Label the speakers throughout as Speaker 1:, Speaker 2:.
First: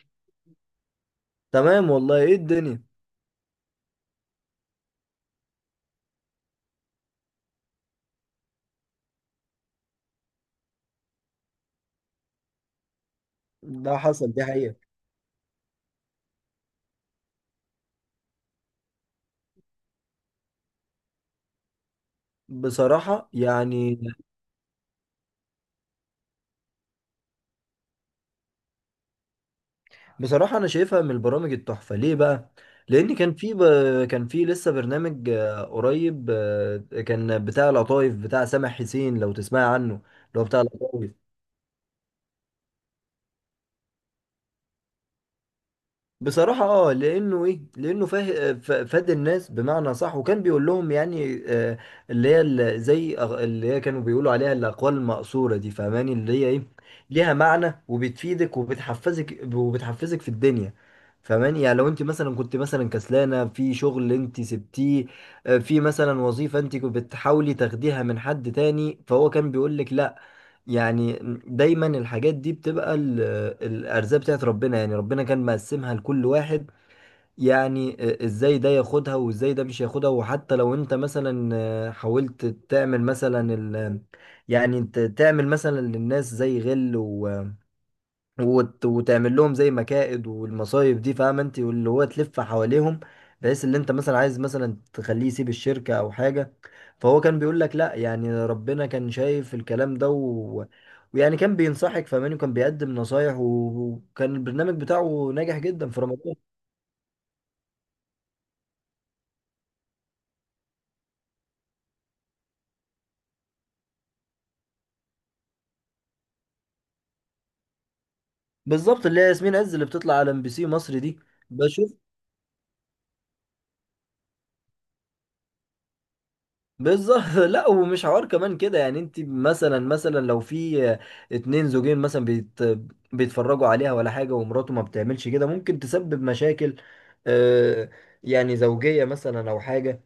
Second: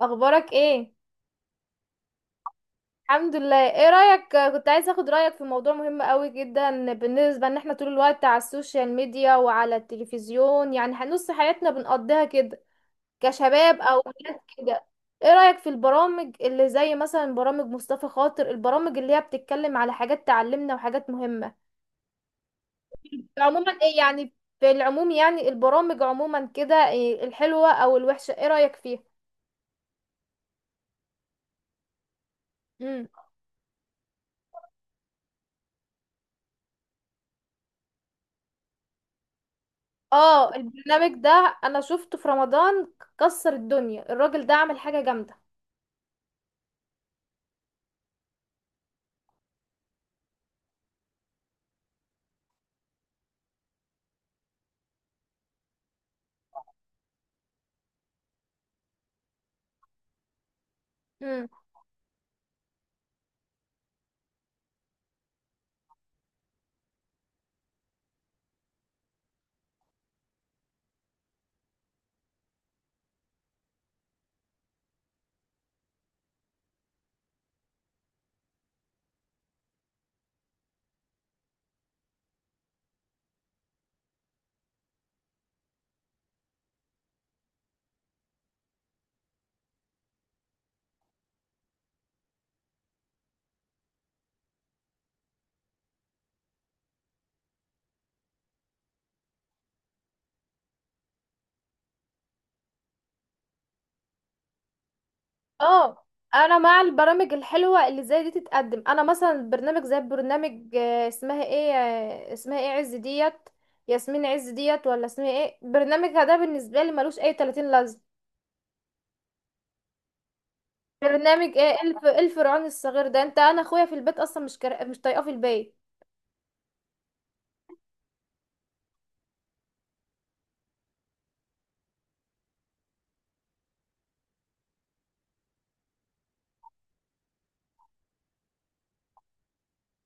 Speaker 1: اخبارك ايه؟
Speaker 2: تمام والله. ايه الدنيا؟
Speaker 1: الحمد لله. ايه رايك، كنت عايزه اخد رايك في موضوع مهم قوي جدا بالنسبه ان احنا طول الوقت على السوشيال ميديا وعلى التلفزيون، يعني نص حياتنا بنقضيها كده كشباب
Speaker 2: ده
Speaker 1: او
Speaker 2: حصل،
Speaker 1: ولاد
Speaker 2: دي حقيقة.
Speaker 1: كده. ايه رايك في البرامج اللي زي مثلا برامج مصطفى خاطر، البرامج اللي هي بتتكلم على حاجات تعلمنا وحاجات مهمه؟
Speaker 2: بصراحة
Speaker 1: عموما ايه يعني؟ في العموم يعني البرامج عموما كده، إيه الحلوه او الوحشه، ايه رايك فيها؟
Speaker 2: بصراحة أنا شايفها من البرامج التحفة. ليه بقى؟ لأن كان في لسه برنامج قريب، كان بتاع القطايف، بتاع سامح حسين، لو تسمع عنه، اللي هو
Speaker 1: اه،
Speaker 2: بتاع القطايف.
Speaker 1: البرنامج ده انا شفته في رمضان، كسر الدنيا الراجل ده، عمل حاجة جامدة.
Speaker 2: بصراحة اه، لأنه ايه لأنه فاه ف- فاد الناس بمعنى صح، وكان بيقول لهم اللي هي ال- زي أغ- اللي هي كانوا بيقولوا عليها الأقوال المأثورة دي، فاهماني؟ اللي هي ايه، ليها معنى وبتفيدك وبتحفزك في الدنيا.
Speaker 1: امم
Speaker 2: فاهماني؟ يعني لو انت كنت مثلا كسلانة في شغل انت سبتيه، في مثلا وظيفة انت كنت بتحاولي تاخديها من حد تاني، فهو كان بيقول لك لا. يعني دايما الحاجات دي بتبقى الارزاق بتاعت ربنا، يعني ربنا كان مقسمها لكل واحد. يعني ازاي ده ياخدها وازاي ده مش ياخدها. وحتى لو انت مثلا حاولت تعمل مثلا ال، يعني انت تعمل مثلا للناس زي غل وتعمل لهم زي مكائد والمصايب دي، فاهم انت؟ واللي هو تلف حواليهم، بحيث اللي انت مثلا عايز مثلا تخليه يسيب الشركة او حاجة، فهو كان بيقول لك لا. يعني ربنا كان شايف الكلام ده، ويعني كان بينصحك، فاهماني؟ وكان بيقدم نصايح، وكان البرنامج بتاعه ناجح جدا في
Speaker 1: اه،
Speaker 2: رمضان.
Speaker 1: انا مع البرامج الحلوة اللي زي دي تتقدم. انا مثلا برنامج زي برنامج اسمها ايه، اسمها ايه عز ديت، ياسمين عز ديت، ولا اسمها ايه، برنامجها ده بالنسبة لي ملوش اي 30 لازمة.
Speaker 2: بالظبط، اللي هي ياسمين عز، اللي بتطلع على ام بي سي مصر دي.
Speaker 1: برنامج ايه الف الفرعون الصغير ده؟ انت انا اخويا في البيت اصلا مش طايقاه في البيت.
Speaker 2: بالظبط لا، ومش حوار كمان كده. يعني انت مثلا لو في اتنين زوجين مثلا، بيت بيتفرجوا عليها ولا حاجة، ومراته ما بتعملش كده، ممكن تسبب مشاكل، آه، يعني زوجية مثلا او حاجة.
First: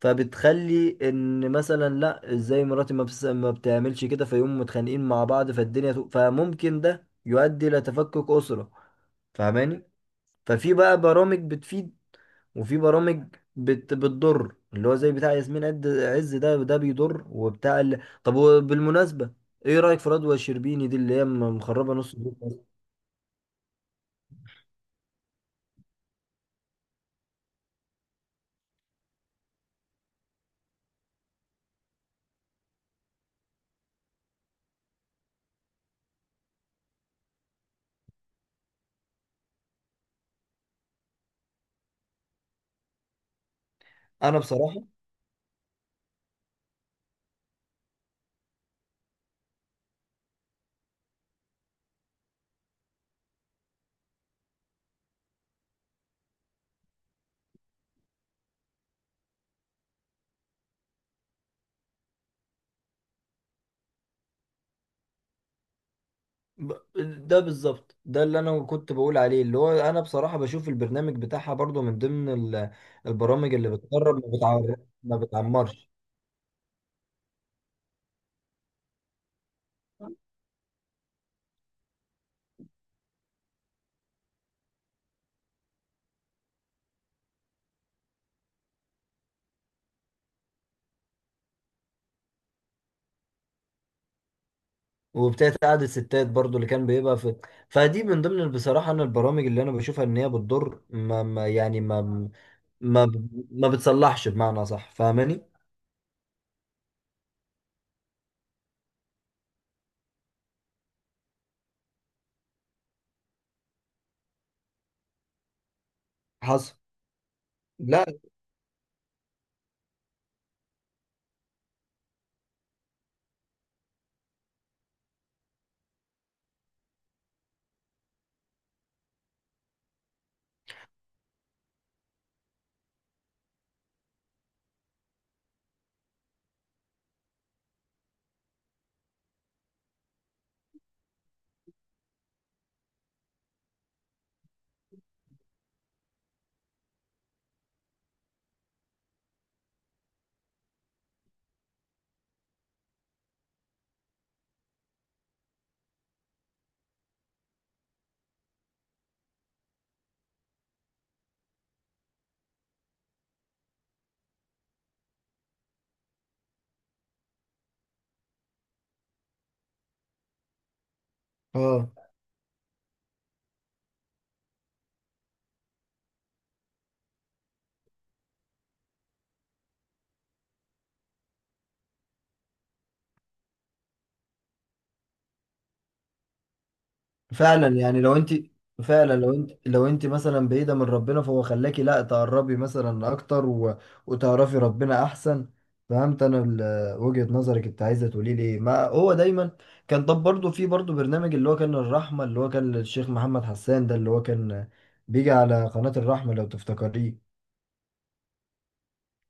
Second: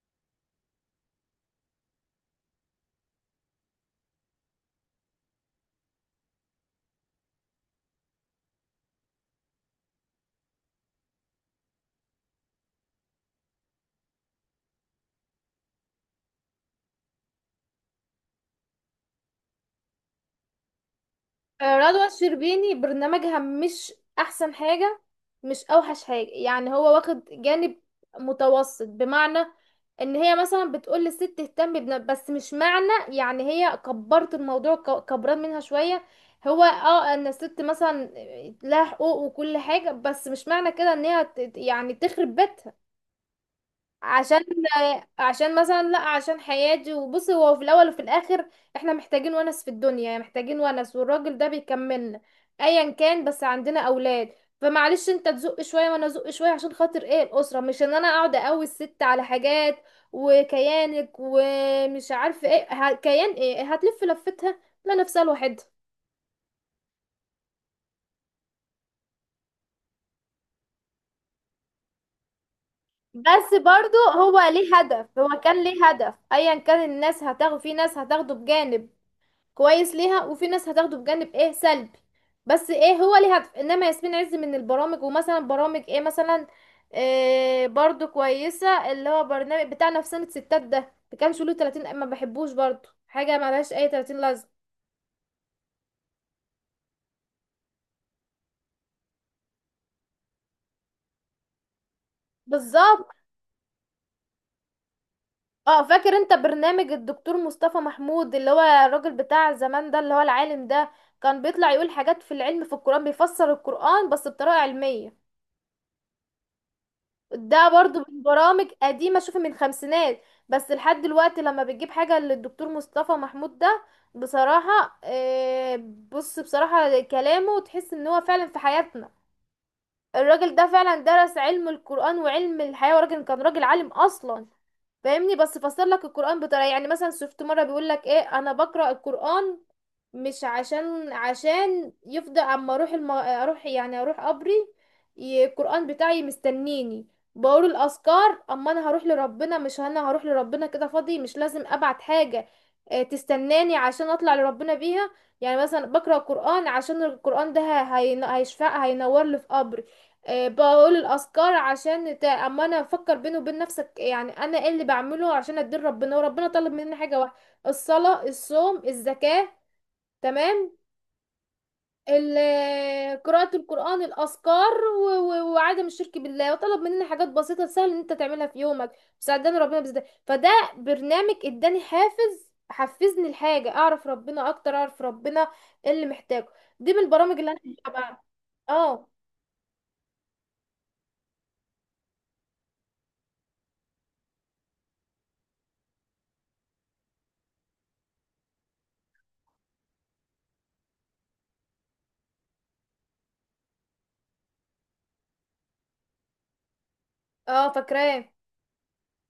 Speaker 2: فبتخلي ان مثلا لا، ازاي مراتي ما بتعملش كده، فيقوموا متخانقين مع بعض، فالدنيا فممكن ده يؤدي الى تفكك أسرة. فاهماني؟ ففي بقى برامج بتفيد، وفي برامج بتضر، اللي هو زي بتاع ياسمين عز ده، بيضر، وبتاع طب، وبالمناسبة، ايه رأيك في رضوى الشربيني دي، اللي هي مخربة
Speaker 1: رضوى
Speaker 2: نص الدنيا
Speaker 1: الشربيني
Speaker 2: أصلاً؟
Speaker 1: برنامجها مش احسن حاجة، مش اوحش حاجة، يعني هو واخد جانب متوسط، بمعنى ان هي مثلا بتقول للست اهتم بنا، بس مش معنى يعني هي كبرت الموضوع، كبران منها شوية. هو اه ان الست مثلا لها حقوق وكل حاجة، بس مش معنى كده ان هي يعني تخرب بيتها
Speaker 2: انا
Speaker 1: عشان
Speaker 2: بصراحة
Speaker 1: عشان مثلا لا، عشان حياتي. وبصي هو في الاول وفي الاخر احنا محتاجين ونس في الدنيا، يعني محتاجين ونس، والراجل ده بيكملنا ايا كان، بس عندنا اولاد، فمعلش انت تزق شويه وانا ازق شويه عشان خاطر ايه الاسره، مش ان انا اقعد اقوي الست على حاجات وكيانك ومش عارف ايه، كيان ايه هتلف لفتها، لا نفسها لوحدها.
Speaker 2: ب... ده بالظبط، ده اللي انا كنت بقول عليه. اللي هو انا بصراحة بشوف البرنامج بتاعها برضو من ضمن ال... البرامج
Speaker 1: بس
Speaker 2: اللي
Speaker 1: برضو
Speaker 2: بتقرب ما
Speaker 1: هو
Speaker 2: بتعمر،
Speaker 1: ليه
Speaker 2: ما
Speaker 1: هدف، هو كان ليه
Speaker 2: بتعمرش.
Speaker 1: هدف ايا كان، الناس هتاخد، في ناس هتاخده بجانب كويس ليها، وفي ناس هتاخده بجانب ايه سلبي، بس ايه هو ليه هدف. انما ياسمين عز من البرامج، ومثلا برامج ايه مثلا إيه برضو كويسة، اللي هو برنامج بتاع نفسانة ستات ده، ما كانش له 30، ما بحبوش برضو، حاجة ملهاش اي 30 لازمة.
Speaker 2: وبتاعت قعدة ستات برضو اللي كان بيبقى في. فدي من ضمن، بصراحة انا، البرامج اللي انا بشوفها ان هي بتضر، ما... ما يعني ما ما
Speaker 1: بالظبط.
Speaker 2: ب... ما بتصلحش بمعنى صح. فاهماني؟
Speaker 1: اه، فاكر انت برنامج الدكتور مصطفى محمود اللي هو الراجل بتاع زمان ده، اللي هو العالم ده، كان بيطلع يقول حاجات في العلم في القرآن، بيفسر القرآن بس بطريقة علمية.
Speaker 2: حصل.
Speaker 1: ده برضو
Speaker 2: لا.
Speaker 1: من برامج قديمة، شوفي من خمسينات. بس لحد دلوقتي لما بتجيب حاجة للدكتور مصطفى محمود ده بصراحة، بص بصراحة كلامه تحس ان هو فعلا في حياتنا. الراجل ده فعلا درس علم القرآن وعلم الحياة، وراجل كان راجل عالم اصلا، فاهمني؟ بس فسر لك القرآن بطريقة، يعني مثلا شفت مرة بيقول لك ايه، انا بقرأ القرآن مش عشان، عشان يفضل اما اروح، اروح يعني اروح قبري، القرآن بتاعي مستنيني. بقول الاذكار اما انا هروح لربنا، مش انا هروح لربنا كده فاضي، مش لازم ابعت حاجة، تستناني عشان اطلع لربنا بيها. يعني مثلا بقرأ القرآن عشان القرآن ده هيشفع هينور لي في قبري. بقول الاذكار عشان اما انا افكر بيني وبين نفسك، يعني انا ايه اللي بعمله عشان ادين ربنا. وربنا طلب مني حاجة واحدة: الصلاة، الصوم، الزكاة، تمام،
Speaker 2: اه.
Speaker 1: قراءة القرآن، الأذكار، وعدم الشرك بالله. وطلب مننا حاجات بسيطة سهل إن أنت تعملها في يومك. ساعدني ربنا بزده، فده برنامج اداني حافز، حفزني الحاجة أعرف ربنا أكتر، أعرف ربنا إيه اللي محتاجه. دي من البرامج اللي أنا
Speaker 2: فعلا يعني لو
Speaker 1: بتابعها.
Speaker 2: انت،
Speaker 1: اه.
Speaker 2: فعلا لو انت مثلا بعيده من ربنا، فهو خلاكي لا تقربي مثلا اكتر، وتعرفي ربنا احسن. فهمت انا وجهه نظرك، انت عايزه تقولي لي إيه. ما هو دايما كان. طب برضه في برضه برنامج اللي هو كان الرحمه، اللي هو كان للشيخ محمد حسان ده، اللي هو كان بيجي على قناه الرحمه، لو تفتكريه.
Speaker 1: اه، فاكراه.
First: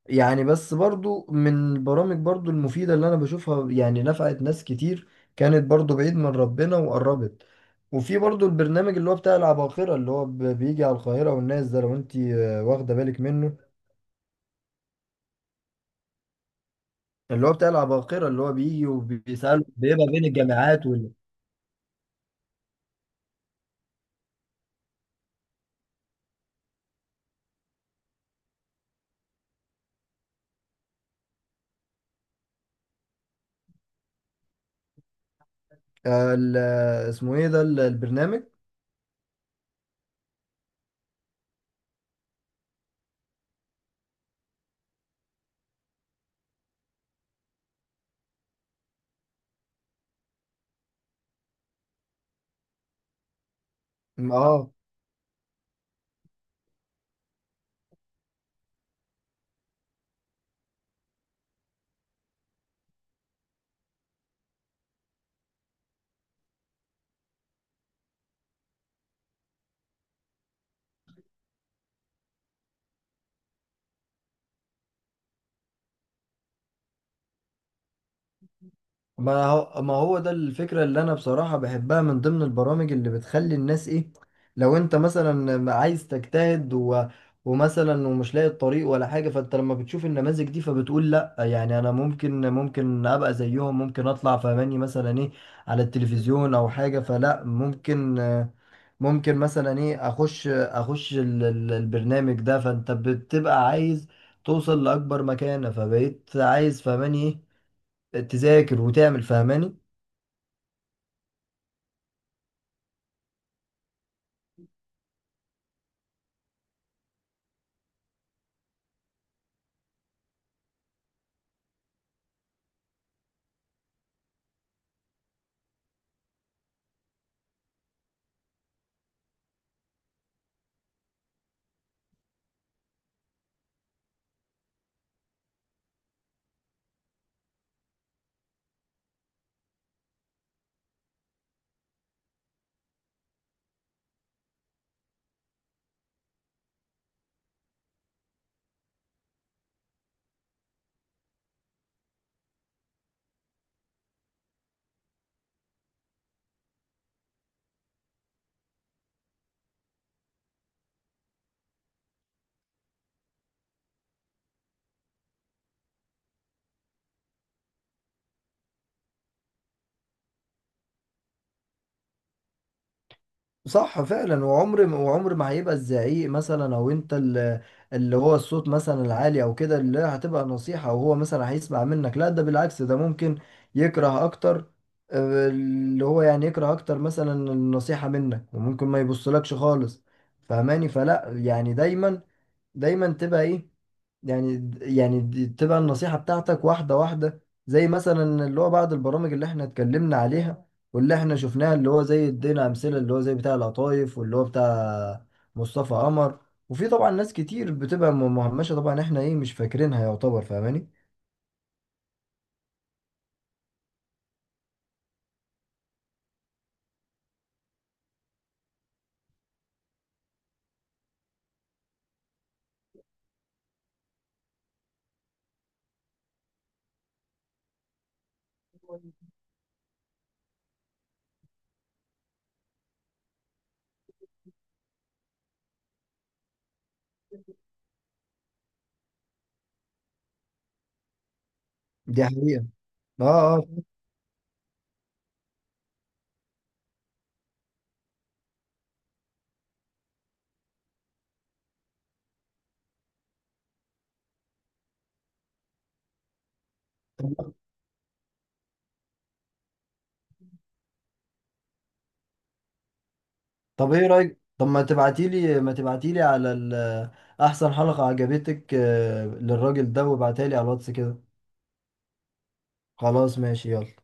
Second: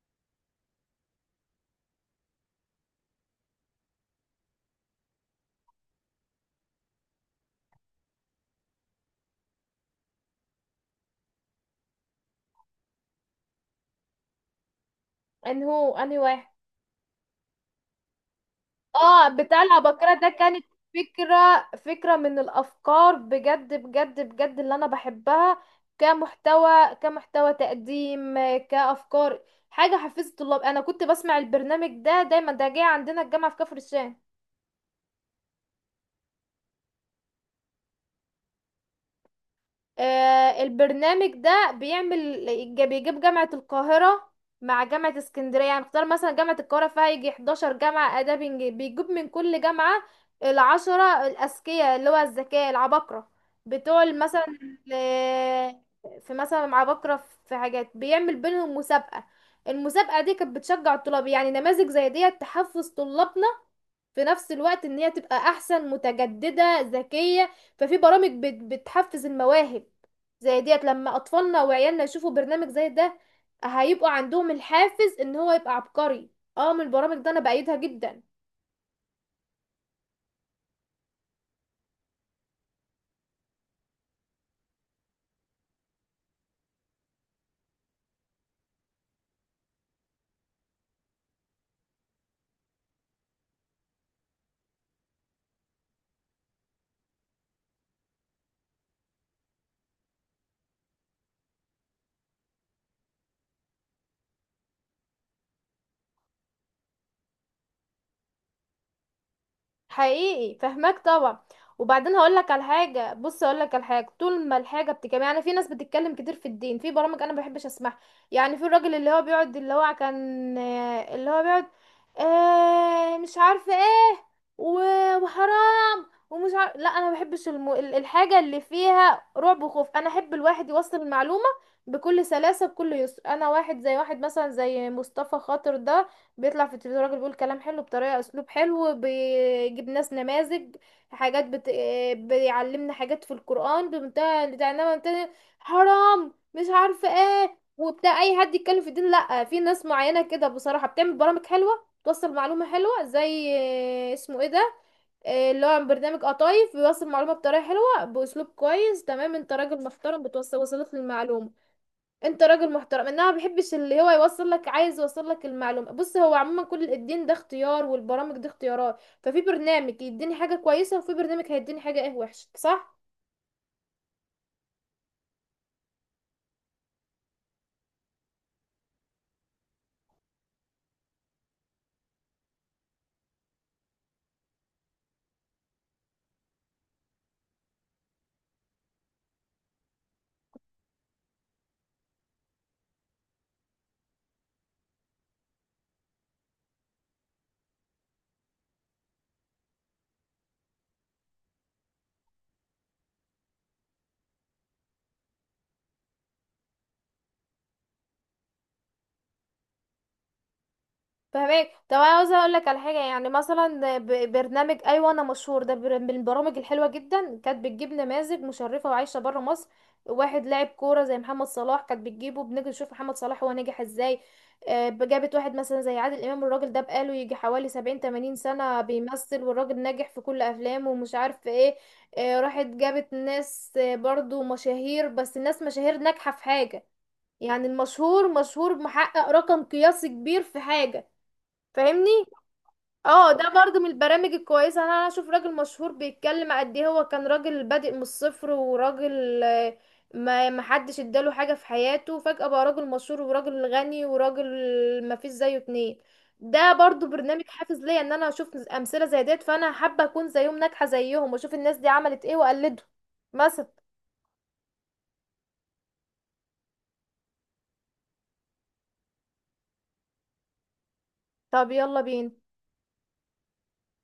Speaker 2: يعني بس برضو من البرامج برضو المفيدة اللي أنا بشوفها، يعني نفعت ناس كتير كانت برضو بعيد من ربنا وقربت. وفي برضو البرنامج اللي هو بتاع العباقرة، اللي هو بيجي على القاهرة والناس ده، لو أنت واخدة بالك منه،
Speaker 1: أنهي واحد؟
Speaker 2: اللي هو بتاع العباقرة، اللي هو بيجي
Speaker 1: اه، بتاع
Speaker 2: وبيسأله، بيبقى
Speaker 1: العباقرة
Speaker 2: بين
Speaker 1: ده كانت
Speaker 2: الجامعات وال،
Speaker 1: فكرة، فكرة من الافكار بجد بجد بجد اللي انا بحبها، كمحتوى، كمحتوى تقديم، كافكار، حاجة حفزت الطلاب. انا كنت بسمع البرنامج ده دايما، ده جاي عندنا الجامعة في كفر الشام.
Speaker 2: اسمه إيه ده البرنامج؟
Speaker 1: البرنامج ده بيعمل، بيجيب جامعة القاهرة مع جامعة اسكندرية، يعني اختار مثلا جامعة القاهرة فيها يجي 11 جامعة آداب إنجليزي، بيجيب من كل جامعة العشرة الأذكياء اللي هو الذكاء، العباقرة بتوع مثلا
Speaker 2: آه.
Speaker 1: ال- في مثلا عباقرة في حاجات، بيعمل بينهم مسابقة. المسابقة دي كانت بتشجع الطلاب، يعني نماذج زي ديت تحفز طلابنا في نفس الوقت ان هي تبقى احسن، متجددة، ذكية. ففي برامج بتحفز المواهب زي ديت، لما اطفالنا وعيالنا يشوفوا برنامج زي ده هيبقوا عندهم الحافز ان هو يبقى عبقري. اه، من البرامج ده انا بأيدها جدا.
Speaker 2: ما هو، ما هو ده الفكرة اللي أنا بصراحة بحبها، من ضمن البرامج اللي بتخلي الناس إيه، لو أنت مثلا عايز تجتهد ومثلا ومش لاقي الطريق ولا حاجة، فأنت لما بتشوف النماذج دي فبتقول لأ، يعني أنا ممكن أبقى زيهم، ممكن أطلع فماني مثلا إيه، على التلفزيون أو حاجة. فلأ، ممكن مثلا إيه أخش، البرنامج ده. فأنت بتبقى عايز توصل لأكبر مكانة، فبقيت عايز فماني إيه تذاكر وتعمل. فهماني؟
Speaker 1: حقيقي فهماك طبعا. وبعدين هقول لك على حاجه، بص هقول لك على حاجه، طول ما الحاجه بتتكلم، يعني في ناس بتتكلم كتير في الدين في برامج انا ما بحبش اسمعها، يعني في الراجل اللي هو بيقعد اللي هو كان اللي هو بيقعد آه مش عارفه ايه، وحرام ومش عارف، لا انا ما بحبش الحاجه اللي فيها رعب وخوف. انا احب الواحد يوصل المعلومه بكل سلاسه بكل يسر. انا واحد زي واحد مثلا زي مصطفى خاطر ده، بيطلع في التلفزيون راجل بيقول كلام حلو بطريقة، اسلوب حلو، بيجيب ناس نماذج، حاجات بت... بيعلمنا حاجات في القرآن بمنتهى بتاع، انما تاني حرام مش عارفة ايه وبتاع اي حد يتكلم في الدين. لا، في ناس معينة كده بصراحة بتعمل برامج حلوة، توصل معلومة حلوة زي اسمه ايه ده إيه اللي هو برنامج قطايف، بيوصل معلومة بطريقة حلوة بأسلوب كويس. تمام، انت راجل محترم بتوصل، وصلت للمعلومة. انت راجل محترم، انها ما بيحبش اللي هو يوصل لك، عايز يوصل لك المعلومه. بص هو عموما كل الدين ده اختيار، والبرامج دي اختيارات، ففي برنامج يديني حاجه كويسه وفي برنامج هيديني حاجه ايه وحشه، صح؟
Speaker 2: صح فعلا. وعمر ما هيبقى الزعيق مثلا او انت اللي، اللي هو الصوت مثلا العالي او كده، اللي هتبقى نصيحة، او هو مثلا هيسمع منك. لا، ده بالعكس، ده ممكن يكره اكتر، اللي هو يعني يكره اكتر مثلا النصيحة منك، وممكن ما يبصلكش خالص. فهماني؟ فلا، يعني دايما تبقى ايه، يعني يعني دي تبقى النصيحة بتاعتك واحدة واحدة. زي مثلا اللي هو بعض البرامج اللي احنا اتكلمنا عليها واللي احنا شفناها، اللي هو زي ادينا أمثلة، اللي هو زي بتاع القطايف واللي هو بتاع مصطفى قمر. وفي طبعا ناس كتير بتبقى مهمشة طبعا، احنا ايه مش فاكرينها يعتبر. فاهماني؟
Speaker 1: فهمك. طب انا عاوزه اقول لك على حاجه، يعني مثلا برنامج ايوه انا مشهور ده، من البرامج الحلوه جدا، كانت بتجيب نماذج مشرفه وعايشه بره مصر. واحد لاعب كوره زي محمد صلاح كانت بتجيبه، بنيجي نشوف محمد صلاح هو نجح ازاي. جابت واحد مثلا زي عادل امام، الراجل ده بقاله يجي حوالي 70-80 سنه بيمثل، والراجل ناجح في كل افلامه ومش عارف ايه. راحت جابت ناس برضو مشاهير، بس الناس مشاهير ناجحه في حاجه، يعني المشهور مشهور محقق رقم قياسي كبير في حاجه، فاهمني؟
Speaker 2: دي حقيقة.
Speaker 1: اه، ده
Speaker 2: اه. اه.
Speaker 1: برضو من البرامج الكويسه. أنا اشوف راجل مشهور بيتكلم قد ايه هو كان راجل بادئ من الصفر، وراجل ما ما حدش اداله حاجه في حياته، فجاه بقى راجل مشهور وراجل غني وراجل ما فيش زيه اتنين. ده برضو برنامج
Speaker 2: آه.
Speaker 1: حافز ليا، ان انا اشوف امثله زي ديت، فانا حابه اكون زيهم، ناجحه زيهم، واشوف الناس دي عملت ايه واقلده مثلا.
Speaker 2: طب ايه رأيك، طب ما تبعتيلي ما تبعتيلي على احسن حلقة عجبتك، للراجل ده، وابعتها لي على الواتس كده.
Speaker 1: طب يلا بينا.
Speaker 2: خلاص ماشي، يلا.